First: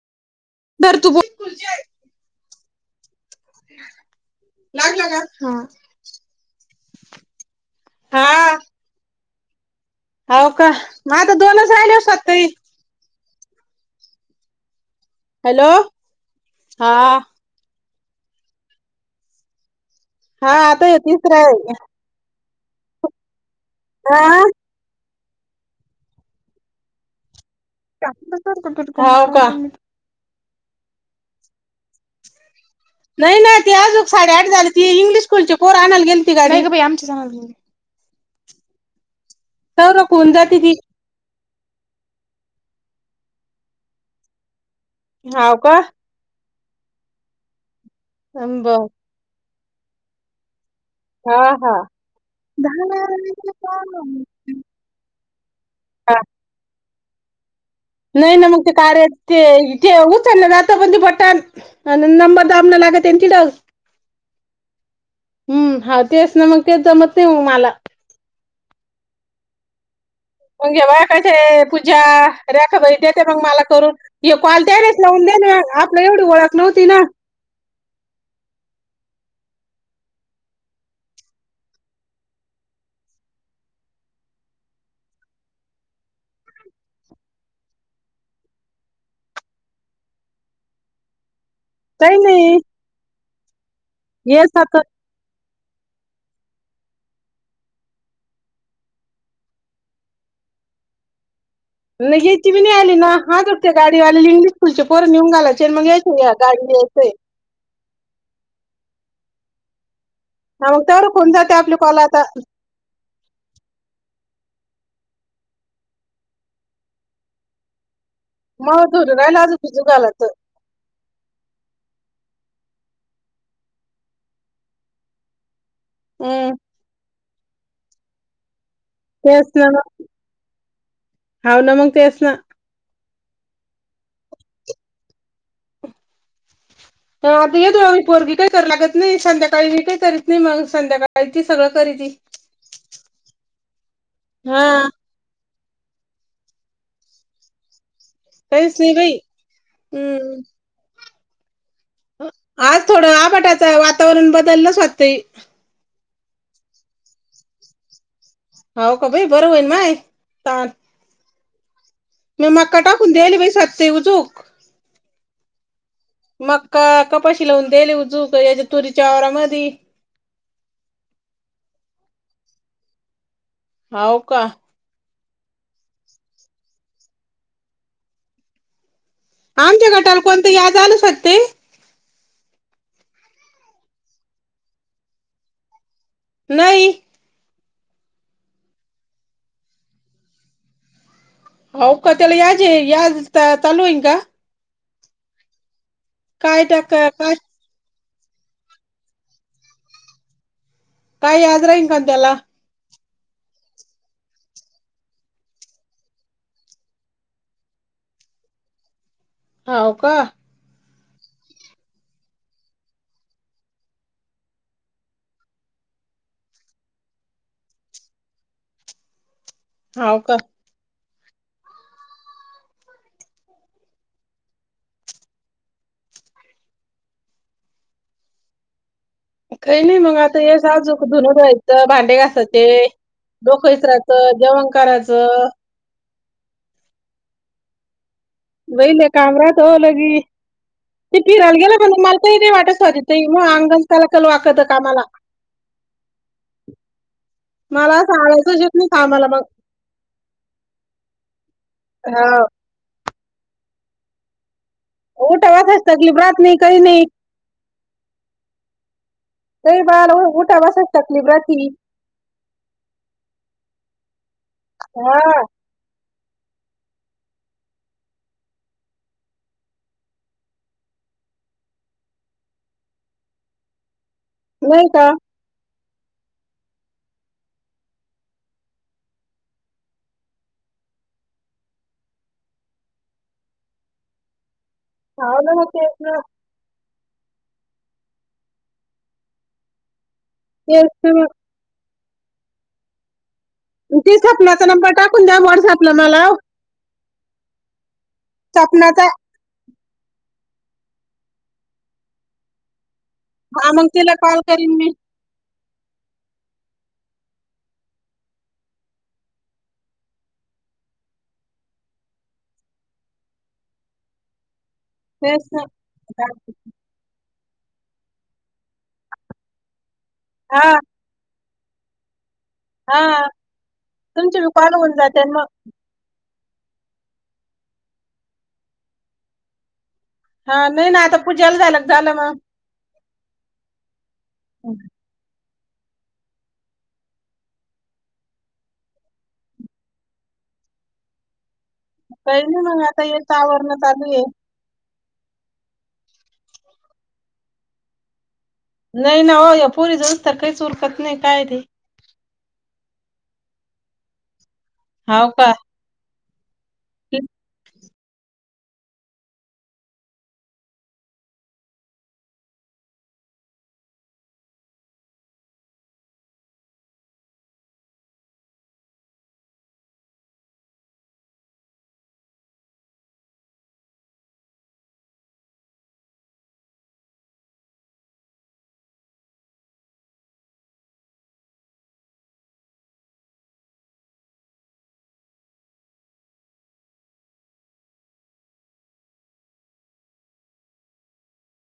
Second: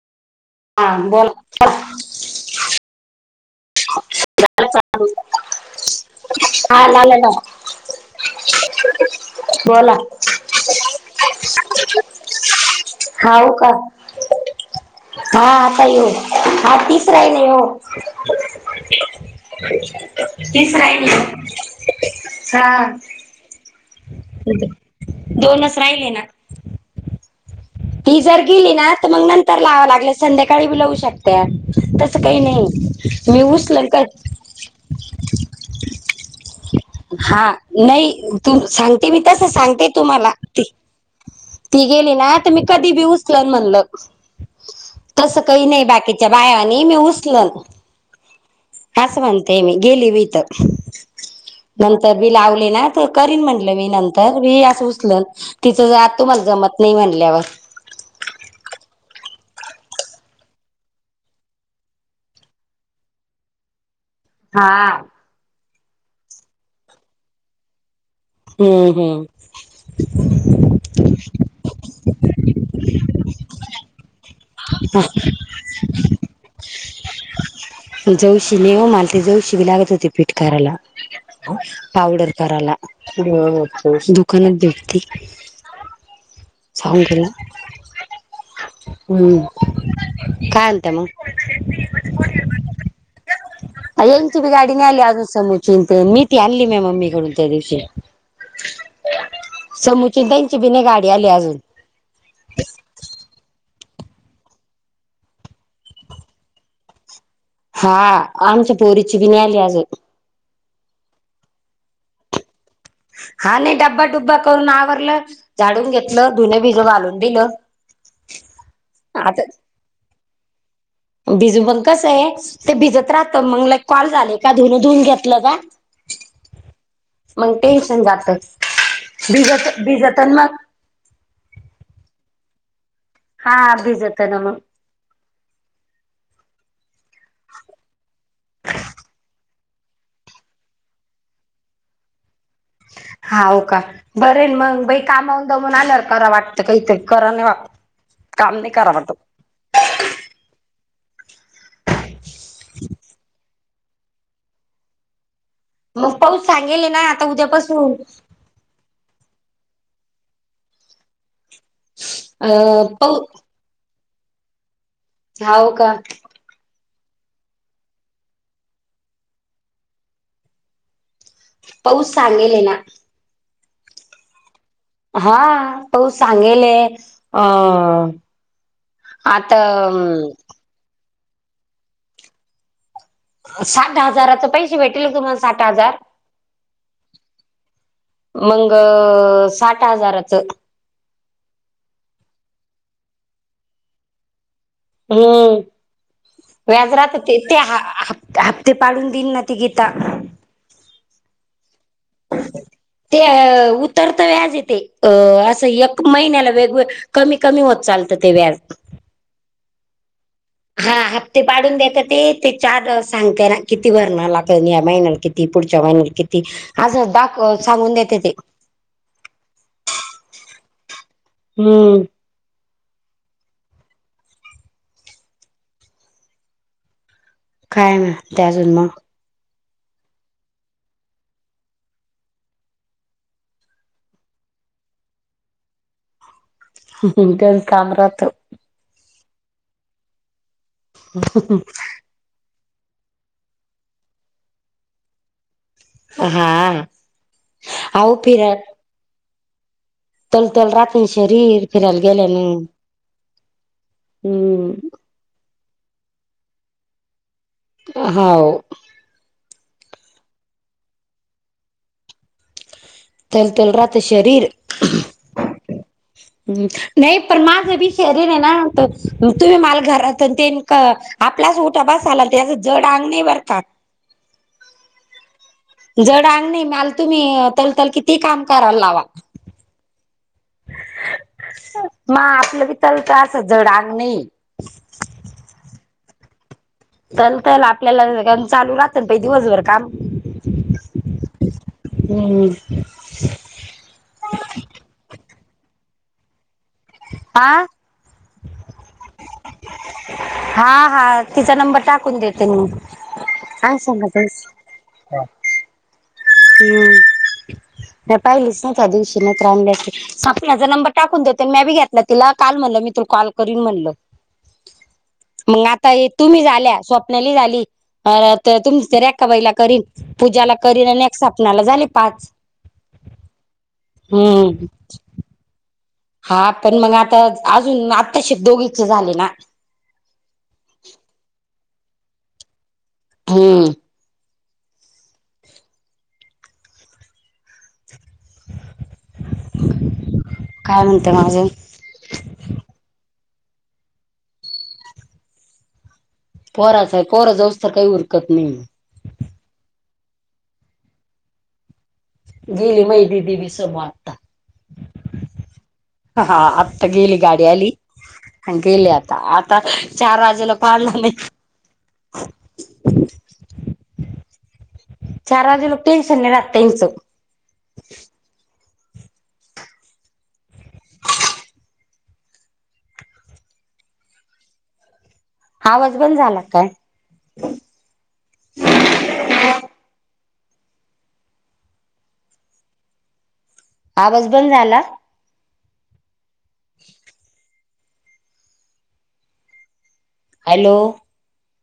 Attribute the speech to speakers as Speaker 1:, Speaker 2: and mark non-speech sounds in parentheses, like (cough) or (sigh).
Speaker 1: हां
Speaker 2: धर तू
Speaker 1: बोला (unintelligible)
Speaker 2: बोल लाग ला ना हा
Speaker 1: हा आला आला
Speaker 2: हा
Speaker 1: बोला
Speaker 2: हाव का नाय आता दोनच रावल्यात (unintelligible)
Speaker 1: हाऊ का हा
Speaker 2: हॅलो
Speaker 1: आता ये हा तिस राहिले ओ
Speaker 2: हा
Speaker 1: तीस
Speaker 2: आता
Speaker 1: राहिले
Speaker 2: तिसरा
Speaker 1: ओ. (unintelligible)
Speaker 2: आहे
Speaker 1: हा.
Speaker 2: आ
Speaker 1: दोनच राहिले ना ती जर गेली ना तर
Speaker 2: हो
Speaker 1: मग
Speaker 2: का
Speaker 1: नंतर लावाव लागेलं संध्याकाळी बी लावू शकते, तसं काही नाही
Speaker 2: नाही
Speaker 1: मी
Speaker 2: ना ती
Speaker 1: उचलन काय
Speaker 2: साडे आठ झाली ती इंग्लिश स्कूलची पोरं आणायला गेलती गाडी
Speaker 1: हा नाही तु सांगते मी तस सांगते
Speaker 2: तर
Speaker 1: तुम्हाला
Speaker 2: होऊन जाते
Speaker 1: ते-
Speaker 2: ती
Speaker 1: ती गेली ना आता मी कधी बी उचल म्हणल तस
Speaker 2: हाव
Speaker 1: काही
Speaker 2: का
Speaker 1: नाही बाकी त्याच्या बायानी मी उसल
Speaker 2: हब
Speaker 1: हसवते मी गेली वत
Speaker 2: हा हा
Speaker 1: नंतर मी लावले ना करीन म्हंलं मी नंतर मी असं उचल तिचं जर आ
Speaker 2: हा.
Speaker 1: तुम्हाला जमत नाही म्हणल्यावर
Speaker 2: नाही ना मग ते कार ते इथे उचल जात पण ते बटण आन नंबर दाबणं लागते त्यांची डग
Speaker 1: हा
Speaker 2: हम्म हा तेच ना मग ते जमत नाही मग मला.
Speaker 1: हम्म हम्म
Speaker 2: मग घे बायकाचे पूजा रेखा बाई देत मग मला करून हे कॉल त्यावेळीस लावून देणा आपल्याला एवढी ओळख नव्हती ना.
Speaker 1: जवशी नेव ओ मला ते जवशी बी लागत होते पिठ करायला. पावडर कराला दुकानात भेटती साहून (unintelligible) हम्म काय आणते मग
Speaker 2: काही नाही
Speaker 1: येची
Speaker 2: ये
Speaker 1: बी गाडी
Speaker 2: सात
Speaker 1: नाही आली अजून समोर चिंत मी ती आणली माया ममी कडून त्यादिवशी समुचि त्यांची भि नाही गाडी आली अजून
Speaker 2: नाही यायची बी नाही आली ना हा करते गाडीवाल्या इंग्लिश स्कूलचे पोर नेऊन घालायचे आणि मग यायच या गाडी्यायचय
Speaker 1: हा आमच्या पोरीची बी नाही आली आजून
Speaker 2: हा मग तेवढं होऊन जाते आपले कॉल आता
Speaker 1: हा नाही डब्बाडुब्बा करून आवरलं झाडून घेतलं धुने भिजू घालून दिलं.
Speaker 2: मग
Speaker 1: आता
Speaker 2: (unintelligible) भिजू घालायचं
Speaker 1: भिजू मग कसं आहे ते भिजत राहत मग कॉल झाले का धुन धुून घेतलं का
Speaker 2: हम
Speaker 1: मग टेन्शन जात.
Speaker 2: तेच
Speaker 1: भिजत
Speaker 2: ना,
Speaker 1: भिजत मग
Speaker 2: हाव ना मग तेच ना
Speaker 1: हा भिजत ना मग
Speaker 2: आता येती पोरगी काही करू लागत नाही संध्याकाळी मी काही करीत नाही मग संध्याकाळी ती सगळं करीती.
Speaker 1: हाव का बरे
Speaker 2: हा
Speaker 1: मग बाई कामाहून दमून आल्यावर करा वाटतं काहीतरी करा नाही वाटत काम
Speaker 2: काहीच
Speaker 1: करा
Speaker 2: नाही बाई, हम्म आज थोडं आबाटाचं वातावरण बदललंच होती.
Speaker 1: मग पाऊस सांगेले ना आता उद्यापासून.
Speaker 2: हो का बाई बरं होईन माय तान मग
Speaker 1: अ
Speaker 2: माका टाकून
Speaker 1: पाऊ
Speaker 2: द्यायले बाई सते उजूक
Speaker 1: हाव का
Speaker 2: मक्का कपाशी लावून दिले उजुक कयाच्या तुरीच्या आवरामधी
Speaker 1: पाऊस सांगेले ना.
Speaker 2: हाव का.
Speaker 1: हा त सांगेले अ आता
Speaker 2: आमच्या गटाला
Speaker 1: अं
Speaker 2: कोणतं याद आलं सत ते
Speaker 1: साठ हजाराचे पैसे भेटेल तुम्हाला साठ हजार
Speaker 2: नाही.
Speaker 1: मग साठ हजाराचं.
Speaker 2: हो का त्याला याज या तलवईन का.
Speaker 1: हम्म
Speaker 2: काय टाक
Speaker 1: व्याजराात
Speaker 2: काय
Speaker 1: ते ते ह. हप्ते पाळून देईन ना त घेता.
Speaker 2: काय याद रानकतेला (unintelligible)
Speaker 1: ते उतरत व्याज येते अ असं एक महिन्याला वेगवेगळ. कमी कमी होत चालतं ते व्याज.
Speaker 2: हाव का.
Speaker 1: हा हप्ते पाडून देत्याते ते ते चार सांगतेय ना किती भरणार ला महिन्याला किती. पुढच्या महिनत किती आज दा सांगून देते ते.
Speaker 2: हाव का.
Speaker 1: हम्म. कााय मंता अजून मग.
Speaker 2: काही नाही मग आता हेस आजूक धुन जायचं भांडे घासाचे. डोकैचरायचं जेवण करायचं.
Speaker 1: हम्म हा त्या काम राात.
Speaker 2: वहिले काम राात होलंगी ते फिरायला गेला म्हण माल. नाही वाटतवाजित मग अंगणथला कलू आकत आम्हाला.
Speaker 1: हा आ फिरा.
Speaker 2: म कामला मग.
Speaker 1: तलतल राहात शेरी फिरायला
Speaker 2: हा
Speaker 1: गेल्या न हम्.
Speaker 2: मोठा वाातच लागली भ्रात नाही कधी नाही.
Speaker 1: हाव.
Speaker 2: ते बाल उठा बसाच तकलीफ रा.
Speaker 1: तल तल राता शरीर.
Speaker 2: हा.
Speaker 1: नाही पण माझ बी शरीण आहे नात तुम्ही मला घरात ते. आपलाच उटाभास झाला त्या जड अंगणी भरतात.
Speaker 2: होय का.
Speaker 1: जड अंग नाही मल तुम्ही तलतल किती काम करायला लावा. मग आपलं कितल त अस झडांग नाही.
Speaker 2: (unintelligible)
Speaker 1: चल च आपल्याला चालू राहत दिवसभर काम.
Speaker 2: तेत.
Speaker 1: हम्.
Speaker 2: तेचपलाचा नंबर टाकून द्या वॉड झापला मला.
Speaker 1: आ.
Speaker 2: स्वपणाचा.
Speaker 1: हा हा तिचा नंबर टाकून देते मी.
Speaker 2: हा
Speaker 1: सांग
Speaker 2: मग तिला
Speaker 1: सांगा
Speaker 2: कॉल करीन मी.
Speaker 1: हम्म नाही पाहिलीच ना त्या दिवशी न त्रांल्याची. आप माझा नंबर टाकून देते मी बी घेतला तिला काल म्हणलं मी तू कॉल करून म्हणलं.
Speaker 2: (inaudible)
Speaker 1: मग आता तुम्ही झाल्या स्वप्नाली झाली तुम् तरी एक्का बाईला करीन. पूजाला
Speaker 2: हा
Speaker 1: करी आणि नक्ट स्पनाला झाली पाच.
Speaker 2: हा तुमचे भि
Speaker 1: हम्म
Speaker 2: पाच होऊन जाते मग.
Speaker 1: हा पण मग आता अजून आत्ताश दोघीचे झाले ना.
Speaker 2: हा नाही नाही आता पूजाला झाला झालं मग
Speaker 1: हम्म.
Speaker 2: ह
Speaker 1: काय म्हणते माझे?
Speaker 2: काही नाही मग आता ये आवरण चालू आहे.
Speaker 1: पोहराच आहे पोहरा जाऊस तर काही उरकत नाही.
Speaker 2: नाही ना हो पोरी जास् तर काहीच उलकत नाही काय ते.
Speaker 1: गेली महि दीदी विी सं वाटता
Speaker 2: होा का
Speaker 1: हा आत्ता गेली गाडी आली गेले आता आता चार वाजेला पाडलं नाही (unintelligible) चार वाज लक् टेनस ने त इनस. हावाज बण झाला काय? आवाज बंद झाला. (unintelligible) हॅलो!